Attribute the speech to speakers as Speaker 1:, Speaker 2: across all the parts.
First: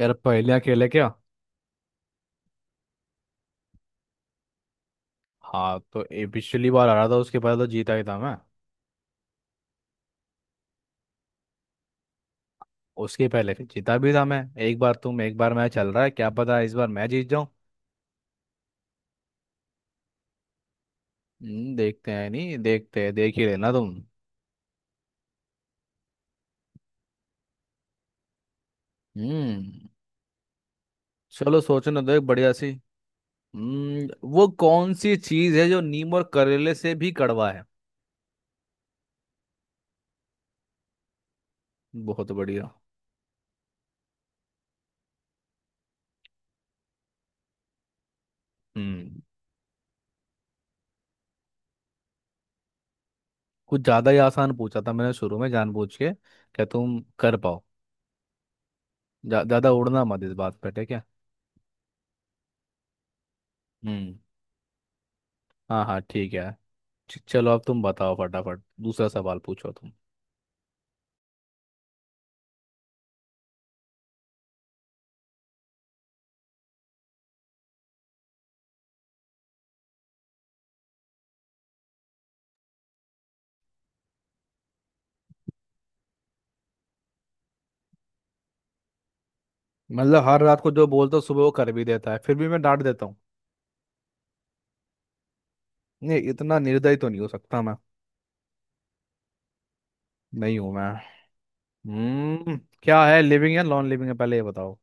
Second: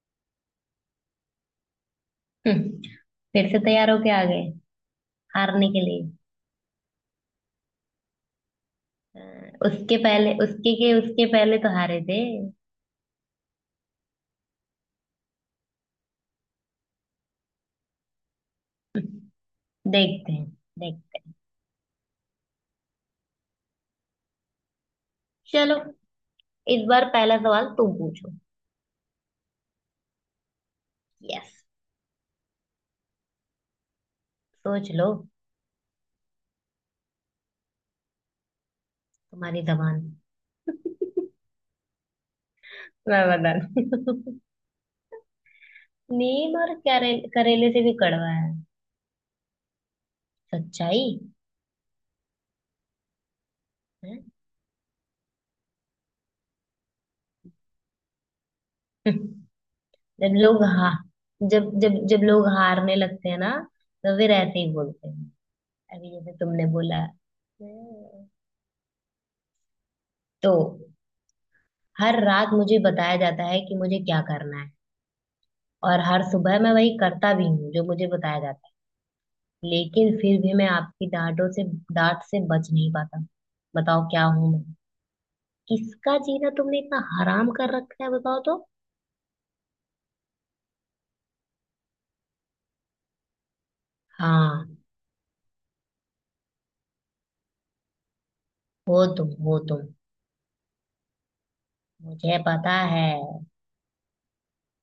Speaker 1: यार पहले अकेले क्या?
Speaker 2: हम्म, फिर से तैयार होके आ गए हारने
Speaker 1: हाँ
Speaker 2: के लिए।
Speaker 1: तो पिछली बार आ रहा था। उसके पहले तो जीता ही था मैं।
Speaker 2: अ, उसके पहले उसके पहले तो हारे थे।
Speaker 1: उसके पहले फिर जीता भी था मैं। एक बार तुम एक बार मैं चल रहा है, क्या पता इस बार मैं जीत जाऊं।
Speaker 2: देखते हैं। देखते हैं।
Speaker 1: देखते हैं नहीं, देखते हैं, देख ही लेना तुम।
Speaker 2: चलो, इस बार पहला सवाल तुम पूछो।
Speaker 1: हम्म।
Speaker 2: यस।
Speaker 1: चलो सोचो ना, तो एक बढ़िया सी। हम्म। वो
Speaker 2: सोच
Speaker 1: कौन
Speaker 2: लो,
Speaker 1: सी चीज है जो नीम और करेले से भी कड़वा है?
Speaker 2: तुम्हारी जबान।
Speaker 1: बहुत बढ़िया।
Speaker 2: मैं बता दूं। नीम और करेले से भी कड़वा है
Speaker 1: हम्म।
Speaker 2: सच्चाई।
Speaker 1: कुछ ज्यादा ही
Speaker 2: है।
Speaker 1: आसान पूछा था मैंने शुरू में जानबूझ के। क्या तुम कर पाओ? ज्यादा उड़ना मत इस
Speaker 2: जब
Speaker 1: बात
Speaker 2: लोग
Speaker 1: पे, ठीक
Speaker 2: हा
Speaker 1: है?
Speaker 2: जब जब जब लोग हारने लगते हैं ना,
Speaker 1: हम्म।
Speaker 2: तो फिर ऐसे ही बोलते हैं।
Speaker 1: हाँ हाँ,
Speaker 2: अभी
Speaker 1: ठीक
Speaker 2: जैसे
Speaker 1: है।
Speaker 2: तुमने बोला
Speaker 1: चलो, अब तुम बताओ फटाफट, दूसरा सवाल पूछो तुम।
Speaker 2: तो हर रात मुझे बताया जाता है कि मुझे क्या करना है, और हर सुबह मैं वही करता भी हूँ जो मुझे बताया जाता है। लेकिन फिर भी मैं आपकी डांट से बच नहीं पाता। बताओ क्या हूँ मैं। किसका जीना तुमने इतना हराम कर रखा है बताओ तो।
Speaker 1: मतलब हर रात को जो बोलता हूँ सुबह वो कर भी देता है, फिर भी मैं डांट देता हूँ।
Speaker 2: हाँ।
Speaker 1: नहीं, इतना निर्दयी तो नहीं हो सकता मैं।
Speaker 2: हो तुम, हो तुम।
Speaker 1: नहीं हूं मैं।
Speaker 2: मुझे
Speaker 1: हम्म।
Speaker 2: पता है।
Speaker 1: क्या है, लिविंग या नॉन लिविंग है, पहले ये बताओ।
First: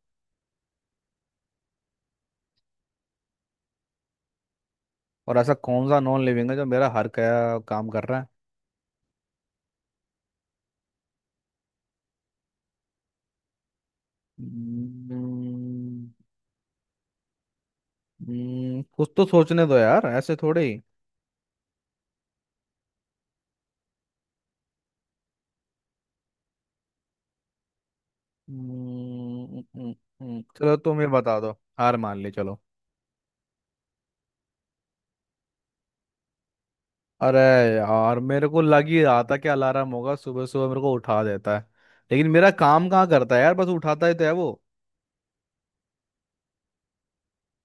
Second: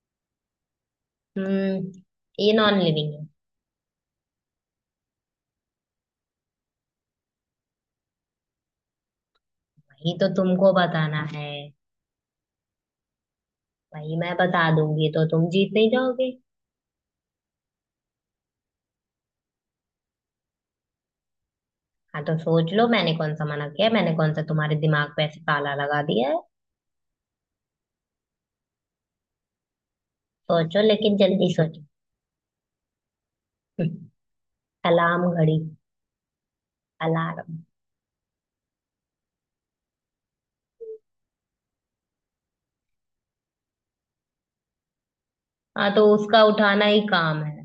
Speaker 2: हम्म। ये नॉन लिविंग है।
Speaker 1: और ऐसा कौन सा नॉन लिविंग है जो मेरा हर क्या काम कर रहा है?
Speaker 2: वही तो तुमको बताना है। वही मैं बता दूंगी तो तुम जीत नहीं
Speaker 1: हम्म,
Speaker 2: जाओगे।
Speaker 1: कुछ तो सोचने दो यार, ऐसे थोड़े ही।
Speaker 2: हाँ तो सोच लो, मैंने कौन सा मना किया है? मैंने कौन सा तुम्हारे दिमाग पे ऐसे ताला लगा दिया है।
Speaker 1: हम्म, हम्म, हम्म, चलो
Speaker 2: सोचो,
Speaker 1: तुम ये
Speaker 2: लेकिन
Speaker 1: बता दो।
Speaker 2: जल्दी सोचो।
Speaker 1: हार मान ली, चलो।
Speaker 2: अलार्म घड़ी।
Speaker 1: अरे।
Speaker 2: अलार्म।
Speaker 1: यार मेरे को लग ही रहा था कि अलार्म होगा, सुबह सुबह मेरे को उठा देता है। लेकिन मेरा काम कहाँ करता है यार, बस उठाता ही तो है वो।
Speaker 2: हाँ तो उसका उठाना ही काम है।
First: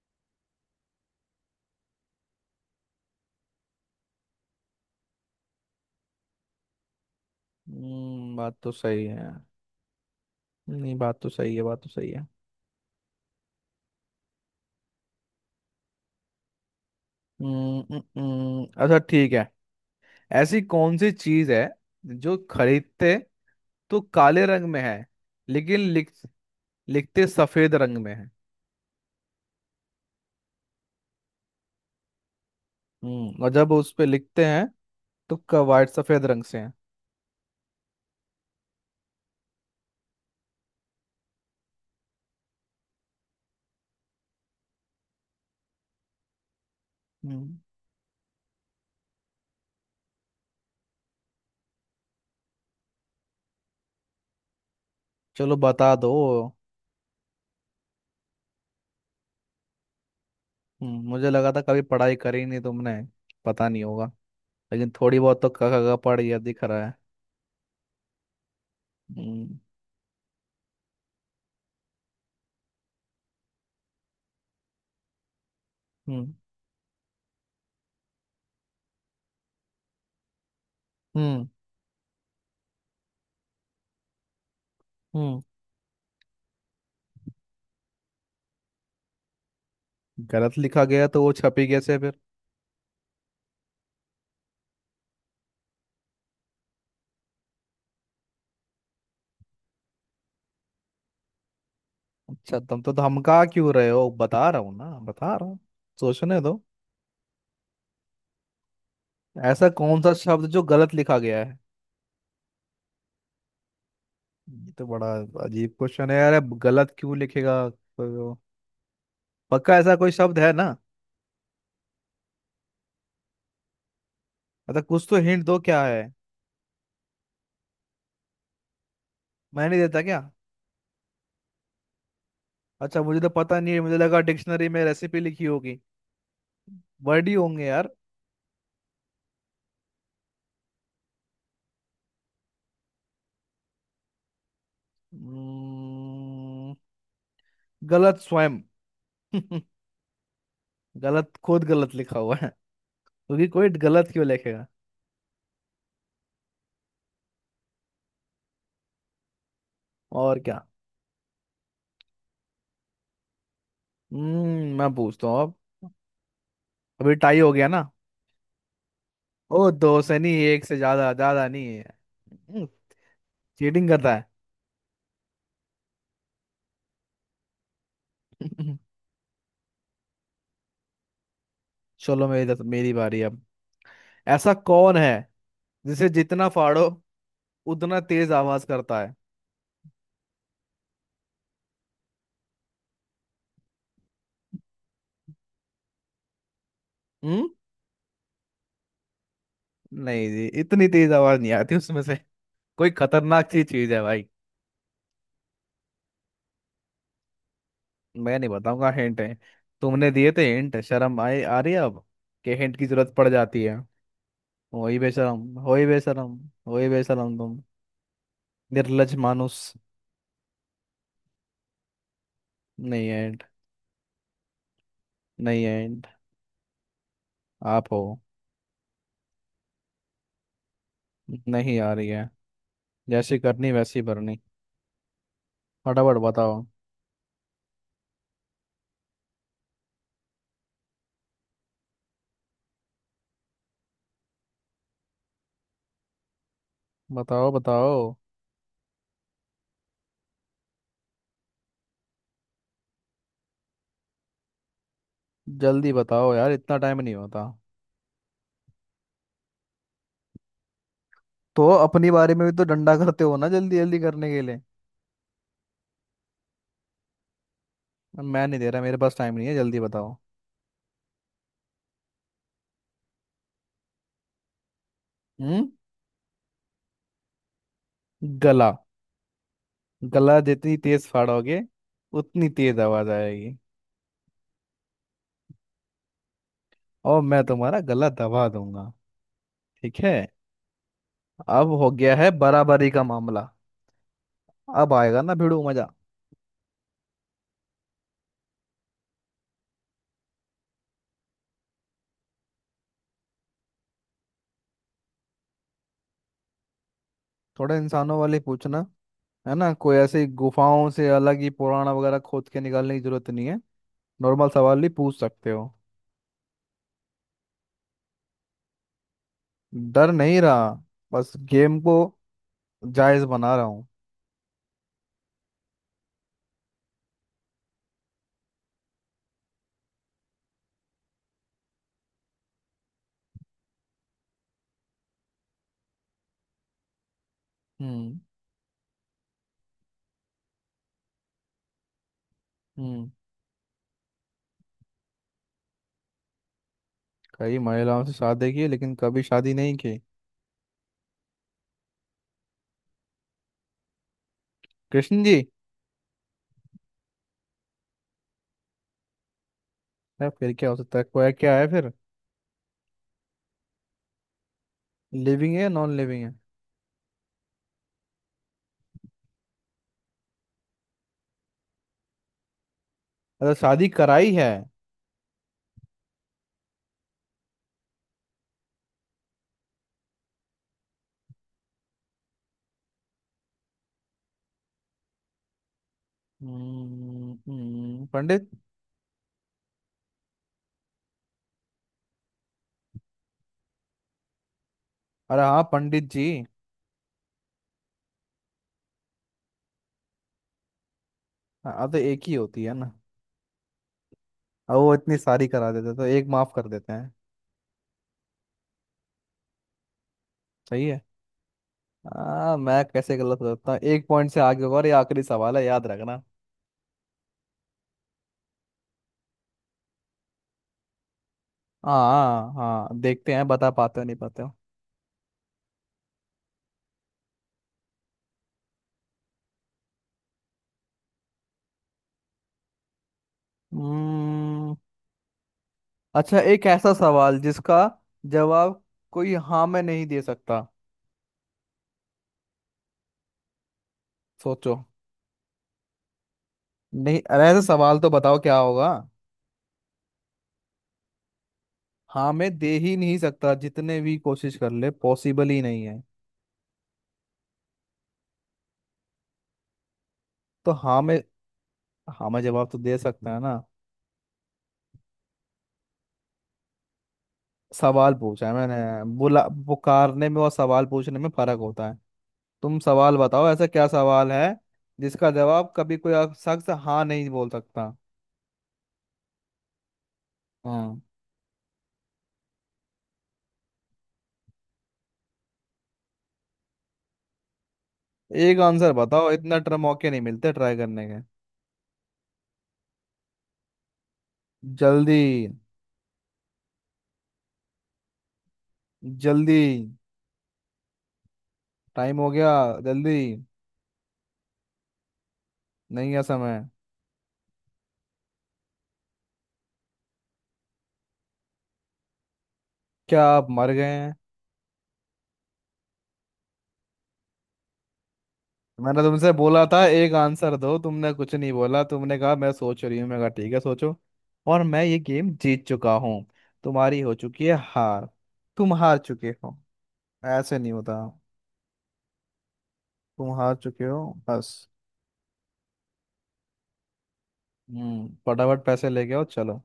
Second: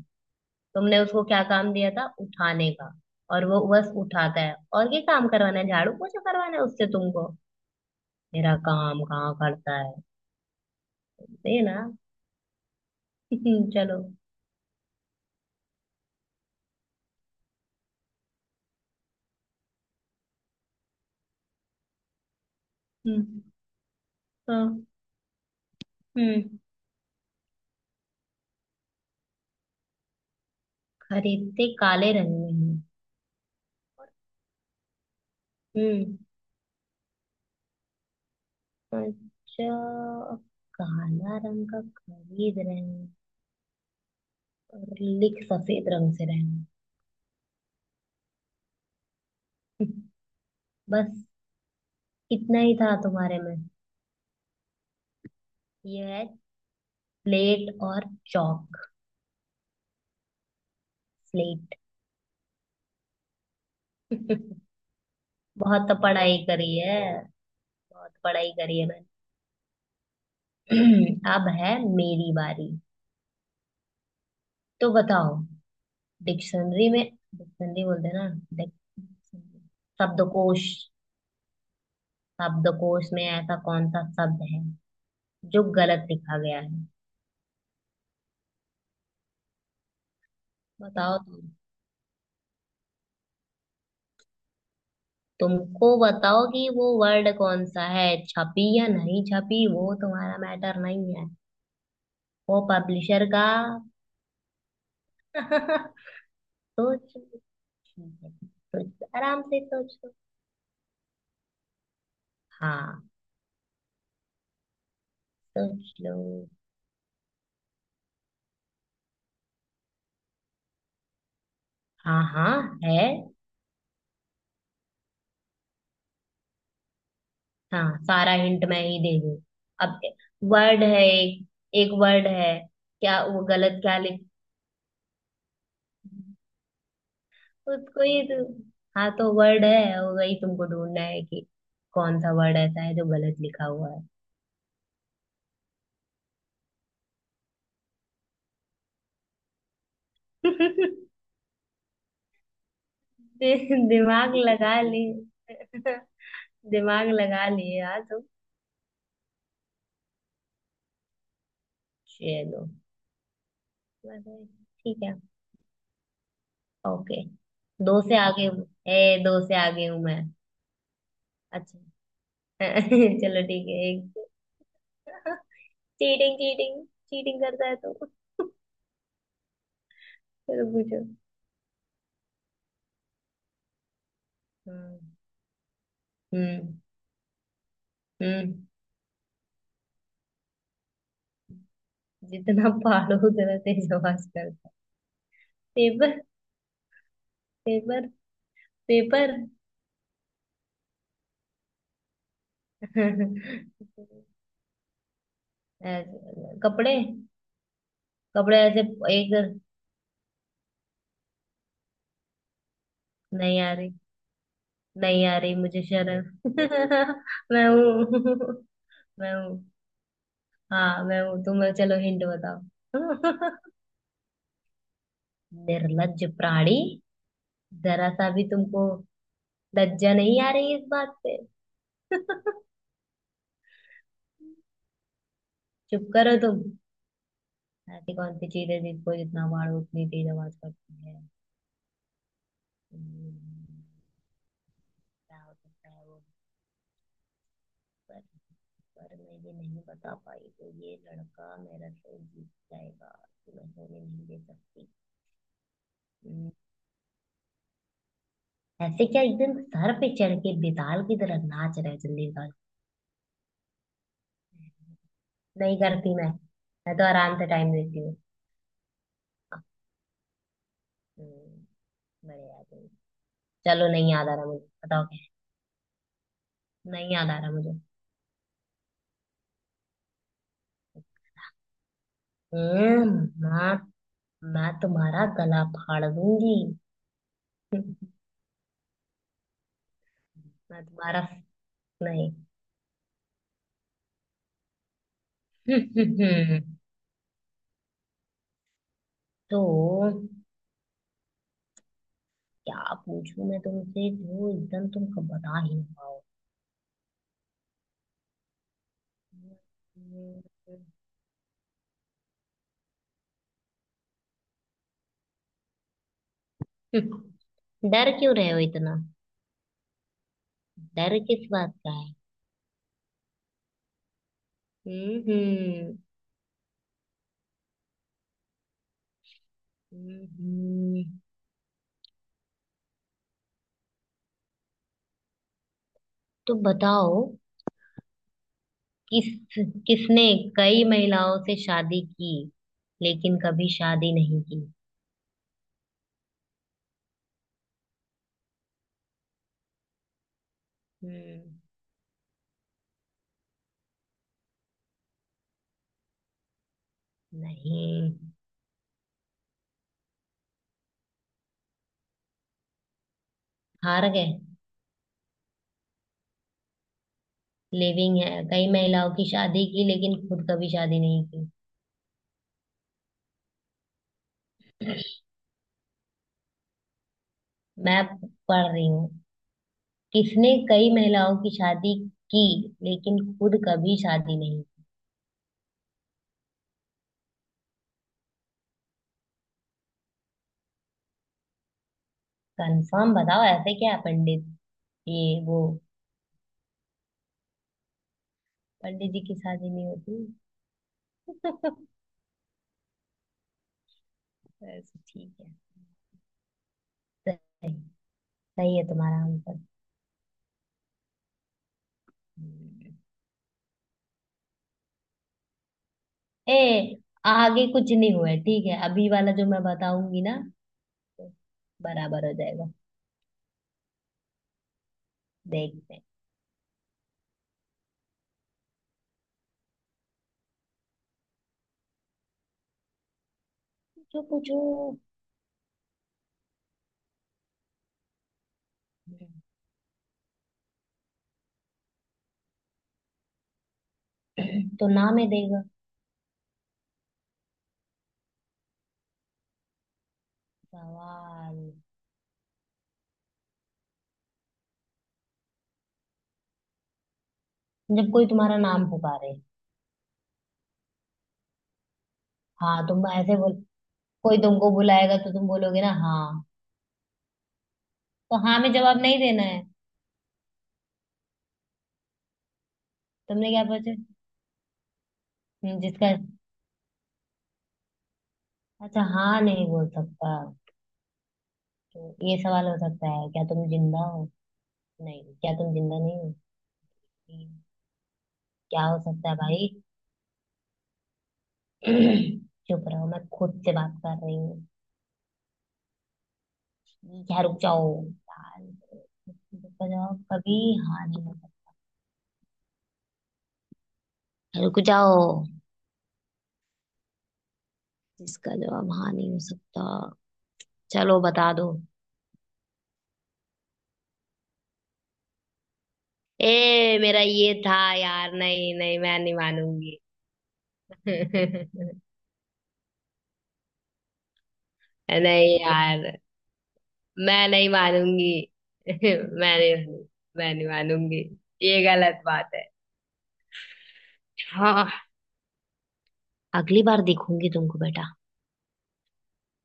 Speaker 2: तुमने उसको क्या काम दिया था उठाने का, और वो बस उठाता है। और ये काम करवाना है, झाड़ू पोछा करवाना है उससे तुमको।
Speaker 1: हम्म,
Speaker 2: मेरा
Speaker 1: बात तो
Speaker 2: काम
Speaker 1: सही है।
Speaker 2: कहाँ करता है।
Speaker 1: नहीं, बात तो सही है,
Speaker 2: ये ना।
Speaker 1: बात तो सही है।
Speaker 2: चलो।
Speaker 1: हम्म, अच्छा, ठीक है। ऐसी कौन सी चीज है जो खरीदते
Speaker 2: हम्म।
Speaker 1: तो काले रंग में
Speaker 2: हाँ।
Speaker 1: है, लेकिन
Speaker 2: हम्म।
Speaker 1: लिखते सफेद रंग में है?
Speaker 2: खरीदते काले रंग में हैं।
Speaker 1: हम्म, और जब उस पे लिखते हैं तो वाइट
Speaker 2: हम्म।
Speaker 1: सफेद रंग से है।
Speaker 2: अच्छा, काला रंग का खरीद रहे हैं और लिख सफेद रंग से रहे हैं।
Speaker 1: हम्म।
Speaker 2: बस, इतना ही था तुम्हारे में।
Speaker 1: चलो बता
Speaker 2: ये
Speaker 1: दो।
Speaker 2: है प्लेट और चौक।
Speaker 1: मुझे लगा था
Speaker 2: स्लेट।
Speaker 1: कभी पढ़ाई करी नहीं तुमने, पता नहीं होगा। लेकिन थोड़ी बहुत तो का, का,
Speaker 2: बहुत तो
Speaker 1: का पढ़
Speaker 2: पढ़ाई
Speaker 1: गया दिख
Speaker 2: करी
Speaker 1: रहा है।
Speaker 2: है। बहुत पढ़ाई करी है मैंने।
Speaker 1: हम्म।
Speaker 2: अब है मेरी बारी। तो बताओ,
Speaker 1: हम्म,
Speaker 2: डिक्शनरी में, डिक्शनरी बोलते हैं ना, डिक्शनरी, शब्दकोश,
Speaker 1: हम्म,
Speaker 2: शब्दकोश में ऐसा कौन सा शब्द है
Speaker 1: हम्म।
Speaker 2: जो गलत लिखा गया है।
Speaker 1: गलत लिखा गया
Speaker 2: बताओ
Speaker 1: तो वो
Speaker 2: तुम।
Speaker 1: छपी कैसे फिर?
Speaker 2: तुमको बताओ कि वो वर्ड कौन सा है, छपी या नहीं छपी वो तुम्हारा मैटर नहीं है।
Speaker 1: अच्छा,
Speaker 2: वो
Speaker 1: तुम तो
Speaker 2: पब्लिशर
Speaker 1: धमका
Speaker 2: का।
Speaker 1: क्यों रहे हो? बता रहा हूँ ना, बता रहा हूँ।
Speaker 2: सोच
Speaker 1: सोचने दो।
Speaker 2: लो। ठीक है, सोच आराम से
Speaker 1: ऐसा
Speaker 2: सोच
Speaker 1: कौन सा
Speaker 2: लो।
Speaker 1: शब्द जो गलत लिखा गया है?
Speaker 2: हाँ।
Speaker 1: ये तो बड़ा अजीब
Speaker 2: सोच
Speaker 1: क्वेश्चन
Speaker 2: लो।
Speaker 1: है यार, अब गलत क्यों लिखेगा कोई वो? पक्का ऐसा कोई शब्द है ना?
Speaker 2: हाँ हाँ, है।
Speaker 1: अच्छा, कुछ तो हिंट दो, क्या है?
Speaker 2: हाँ, सारा हिंट मैं ही दे दूँ।
Speaker 1: मैं नहीं
Speaker 2: अब,
Speaker 1: देता क्या?
Speaker 2: वर्ड है एक, एक वर्ड है।
Speaker 1: अच्छा, मुझे
Speaker 2: क्या
Speaker 1: तो
Speaker 2: वो
Speaker 1: पता नहीं है,
Speaker 2: गलत
Speaker 1: मुझे
Speaker 2: क्या
Speaker 1: लगा
Speaker 2: लिख
Speaker 1: डिक्शनरी में रेसिपी लिखी होगी। वर्ड ही होंगे यार।
Speaker 2: उसको ही तो। हाँ तो वर्ड है, वही तुमको ढूंढना है कि कौन सा वर्ड ऐसा है जो गलत लिखा हुआ है।
Speaker 1: हम्म, गलत स्वयं। गलत खुद गलत लिखा हुआ है। क्योंकि कोई गलत क्यों
Speaker 2: दिमाग
Speaker 1: लिखेगा?
Speaker 2: लगा लिए। दिमाग लगा लिए यार तुम।
Speaker 1: और क्या?
Speaker 2: चलो,
Speaker 1: हम्म, मैं
Speaker 2: ठीक है।
Speaker 1: पूछता हूँ अब। अभी
Speaker 2: ओके।
Speaker 1: टाई हो गया ना?
Speaker 2: दो से आगे हूँ। ए, दो से
Speaker 1: ओ
Speaker 2: आगे
Speaker 1: दो
Speaker 2: हूँ
Speaker 1: से
Speaker 2: मैं।
Speaker 1: नहीं, एक से ज्यादा, ज्यादा नहीं
Speaker 2: अच्छा।
Speaker 1: है।
Speaker 2: चलो ठीक है,
Speaker 1: चीटिंग करता
Speaker 2: एक।
Speaker 1: है।
Speaker 2: चीटिंग। चीटिंग चीटिंग करता है तो। चलो पूछो।
Speaker 1: चलो मेरी मेरी बारी अब। ऐसा कौन है
Speaker 2: हम्म।
Speaker 1: जिसे जितना
Speaker 2: हम्म।
Speaker 1: फाड़ो उतना तेज
Speaker 2: हम्म।
Speaker 1: आवाज करता है?
Speaker 2: जितना फाड़ो उतना तेज आवाज करता है। पेपर।
Speaker 1: हम्म।
Speaker 2: पेपर। पेपर।
Speaker 1: नहीं जी, इतनी तेज आवाज नहीं आती उसमें से। कोई खतरनाक सी चीज है भाई।
Speaker 2: कपड़े।
Speaker 1: मैं नहीं
Speaker 2: कपड़े ऐसे
Speaker 1: बताऊंगा, हिंट है।
Speaker 2: एक।
Speaker 1: तुमने दिए थे हिंट, शर्म आए आ रही है अब, कि हिंट की जरूरत पड़
Speaker 2: नहीं
Speaker 1: जाती
Speaker 2: आ
Speaker 1: है।
Speaker 2: रही।
Speaker 1: वही
Speaker 2: नहीं आ
Speaker 1: बेशरम।
Speaker 2: रही मुझे
Speaker 1: वही बेशरम,
Speaker 2: शर्म।
Speaker 1: वही बेशरम तुम।
Speaker 2: मैं हूँ।
Speaker 1: निर्लज
Speaker 2: मैं
Speaker 1: मानुस।
Speaker 2: हूँ। हाँ मैं हूँ, तुम चलो हिंट बताओ।
Speaker 1: नहीं है हिंट, नहीं है हिंट।
Speaker 2: निर्लज्ज प्राणी।
Speaker 1: आप हो।
Speaker 2: जरा सा भी तुमको लज्जा नहीं आ रही इस बात पे।
Speaker 1: नहीं आ रही है। जैसी करनी वैसी भरनी।
Speaker 2: चुप
Speaker 1: फटाफट
Speaker 2: करो तुम।
Speaker 1: बताओ।
Speaker 2: ऐसी कौन सी चीज है जिसको जितना मारो उतनी तेज आवाज करती है। हम्म, क्या हो सकता है वो।
Speaker 1: बताओ, बताओ।
Speaker 2: पर, पर मैं ये नहीं बता पाई तो ये लड़का मेरा शो जीत जाएगा। तो मैं होने नहीं दे सकती।
Speaker 1: जल्दी बताओ यार,
Speaker 2: हम्म,
Speaker 1: इतना टाइम नहीं होता।
Speaker 2: ऐसे क्या एकदम सर पे चढ़ के बेताल की तरह
Speaker 1: तो
Speaker 2: नाच रहे हो,
Speaker 1: अपनी
Speaker 2: जल्दी
Speaker 1: बारे में
Speaker 2: निकाल।
Speaker 1: भी तो डंडा करते हो ना जल्दी जल्दी करने के लिए?
Speaker 2: नहीं करती मैं। मैं तो आराम से टाइम देती हूँ।
Speaker 1: मैं नहीं दे रहा, मेरे पास टाइम नहीं है, जल्दी बताओ।
Speaker 2: हम्म, बड़े आदमी। चलो नहीं याद आ रहा मुझे। बताओ क्या है?
Speaker 1: हम्म।
Speaker 2: नहीं याद आ रहा मुझे।
Speaker 1: गला। गला जितनी तेज फाड़ोगे उतनी तेज आवाज
Speaker 2: हम्म
Speaker 1: आएगी।
Speaker 2: मैं मैं तुम्हारा गला फाड़ दूंगी।
Speaker 1: और मैं तुम्हारा गला दबा दूंगा। ठीक है।
Speaker 2: मैं तुम्हारा।
Speaker 1: अब हो गया है
Speaker 2: नहीं।
Speaker 1: बराबरी का मामला। अब आएगा ना भिड़ू मजा।
Speaker 2: तो क्या पूछूं मैं तुमसे जो एकदम तुम कब बता ही ना पाओ।
Speaker 1: थोड़ा इंसानों वाले पूछना, है ना, कोई ऐसे गुफाओं से अलग ही पुराना वगैरह खोद के निकालने की जरूरत नहीं है। नॉर्मल सवाल भी पूछ सकते हो।
Speaker 2: डर क्यों रहे हो इतना।
Speaker 1: डर नहीं रहा।
Speaker 2: डर
Speaker 1: बस
Speaker 2: किस बात
Speaker 1: गेम
Speaker 2: का
Speaker 1: को
Speaker 2: है।
Speaker 1: जायज बना रहा हूँ।
Speaker 2: हम्म। हम्म। हम्म। हम्म। तो बताओ,
Speaker 1: हम्म।
Speaker 2: किस किसने कई महिलाओं से शादी की
Speaker 1: हम्म।
Speaker 2: लेकिन कभी शादी नहीं की।
Speaker 1: कई महिलाओं से शादी की लेकिन कभी शादी नहीं की।
Speaker 2: हम्म।
Speaker 1: कृष्ण जी
Speaker 2: नहीं।
Speaker 1: है, फिर क्या हो सकता है? कोई क्या है फिर?
Speaker 2: हार गए।
Speaker 1: लिविंग है या नॉन लिविंग है?
Speaker 2: लिविंग है, कई महिलाओं की शादी की लेकिन खुद कभी शादी नहीं की।
Speaker 1: अरे शादी कराई है।
Speaker 2: मैं पढ़ रही हूँ। किसने कई महिलाओं की शादी की लेकिन खुद कभी शादी नहीं।
Speaker 1: पंडित।
Speaker 2: कंफर्म बताओ, ऐसे क्या है पंडित ये
Speaker 1: अरे हाँ,
Speaker 2: वो।
Speaker 1: पंडित जी।
Speaker 2: पंडित जी की शादी नहीं होती।
Speaker 1: हाँ हाँ, तो एक ही होती है ना। अब
Speaker 2: बस,
Speaker 1: वो इतनी
Speaker 2: ठीक
Speaker 1: सारी
Speaker 2: है।
Speaker 1: करा देते तो एक माफ कर देते हैं।
Speaker 2: सही। सही है तुम्हारा आंसर।
Speaker 1: सही है। मैं
Speaker 2: हम्म।
Speaker 1: कैसे गलत हो सकता हूँ, एक पॉइंट से आगे होगा, और ये आखिरी सवाल है याद रखना।
Speaker 2: ए, आगे कुछ नहीं हुआ है, ठीक है। अभी वाला जो मैं बताऊंगी ना, तो बराबर हो
Speaker 1: हाँ
Speaker 2: जाएगा।
Speaker 1: हाँ, देखते हैं बता पाते हो नहीं पाते हो।
Speaker 2: देखते हैं। जो पूछो।
Speaker 1: हम्म। अच्छा, एक ऐसा सवाल जिसका जवाब कोई हाँ में नहीं दे सकता, सोचो।
Speaker 2: तो नाम है देगा।
Speaker 1: नहीं अरे, ऐसा सवाल तो बताओ क्या होगा।
Speaker 2: सवाल।
Speaker 1: हाँ मैं दे ही नहीं सकता, जितने भी कोशिश कर ले पॉसिबल ही नहीं है।
Speaker 2: जब कोई तुम्हारा नाम पुकारे।
Speaker 1: तो हाँ मैं हाँ मैं जवाब तो
Speaker 2: हाँ,
Speaker 1: दे
Speaker 2: तुम
Speaker 1: सकता
Speaker 2: ऐसे
Speaker 1: है
Speaker 2: बोल,
Speaker 1: ना।
Speaker 2: कोई तुमको बुलाएगा तो तुम बोलोगे ना हाँ।
Speaker 1: सवाल
Speaker 2: तो
Speaker 1: पूछा है
Speaker 2: हाँ में जवाब
Speaker 1: मैंने।
Speaker 2: नहीं देना
Speaker 1: बुला
Speaker 2: है।
Speaker 1: पुकारने में और सवाल पूछने में फर्क होता है। तुम सवाल बताओ,
Speaker 2: तुमने क्या
Speaker 1: ऐसा क्या
Speaker 2: पूछा।
Speaker 1: सवाल है जिसका जवाब कभी कोई
Speaker 2: जिसका,
Speaker 1: शख्स हाँ नहीं बोल सकता?
Speaker 2: अच्छा, हाँ नहीं बोल सकता।
Speaker 1: हाँ।
Speaker 2: तो ये सवाल हो सकता है क्या तुम जिंदा हो। नहीं, क्या तुम जिंदा नहीं हो। नहीं।
Speaker 1: एक
Speaker 2: क्या
Speaker 1: आंसर
Speaker 2: हो
Speaker 1: बताओ,
Speaker 2: सकता है
Speaker 1: इतना
Speaker 2: भाई।
Speaker 1: टर मौके नहीं मिलते ट्राई करने के।
Speaker 2: चुप रहो, मैं खुद से बात कर रही हूँ।
Speaker 1: जल्दी।
Speaker 2: क्या रुक जाओ यार।
Speaker 1: जल्दी।
Speaker 2: जिसका जवाब कभी हाँ नहीं हो
Speaker 1: टाइम हो गया। जल्दी।
Speaker 2: सकता। रुक जाओ।
Speaker 1: नहीं है समय।
Speaker 2: जिसका जवाब हाँ नहीं हो सकता। चलो बता दो।
Speaker 1: क्या आप मर गए हैं?
Speaker 2: ए मेरा ये था यार, नहीं नहीं,
Speaker 1: मैंने
Speaker 2: मैं
Speaker 1: तुमसे
Speaker 2: नहीं
Speaker 1: बोला था
Speaker 2: मानूंगी।
Speaker 1: एक आंसर दो, तुमने कुछ नहीं बोला, तुमने कहा मैं सोच रही हूँ, मैं कहा ठीक है सोचो। और मैं ये गेम
Speaker 2: नहीं
Speaker 1: जीत चुका
Speaker 2: यार।
Speaker 1: हूँ। तुम्हारी हो चुकी
Speaker 2: मैं
Speaker 1: है
Speaker 2: नहीं
Speaker 1: हार।
Speaker 2: मानूंगी।
Speaker 1: तुम
Speaker 2: मैं
Speaker 1: हार चुके हो।
Speaker 2: नहीं मानूंगी। मैं
Speaker 1: ऐसे
Speaker 2: नहीं
Speaker 1: नहीं होता।
Speaker 2: मानूंगी। ये गलत बात है।
Speaker 1: तुम हार चुके हो। बस।
Speaker 2: हाँ। अगली बार देखूंगी तुमको
Speaker 1: हम्म,
Speaker 2: बेटा।
Speaker 1: फटाफट पैसे लेके आओ, चलो।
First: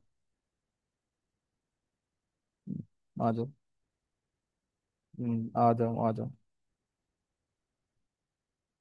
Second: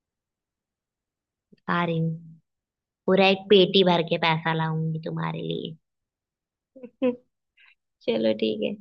Speaker 2: आ रही हूँ।
Speaker 1: हम्म,
Speaker 2: पूरा
Speaker 1: आ
Speaker 2: एक
Speaker 1: जाओ।
Speaker 2: पेटी भर के पैसा लाऊंगी तुम्हारे
Speaker 1: आ
Speaker 2: लिए।
Speaker 1: जाओ, आ जाओ।
Speaker 2: चलो ठीक है।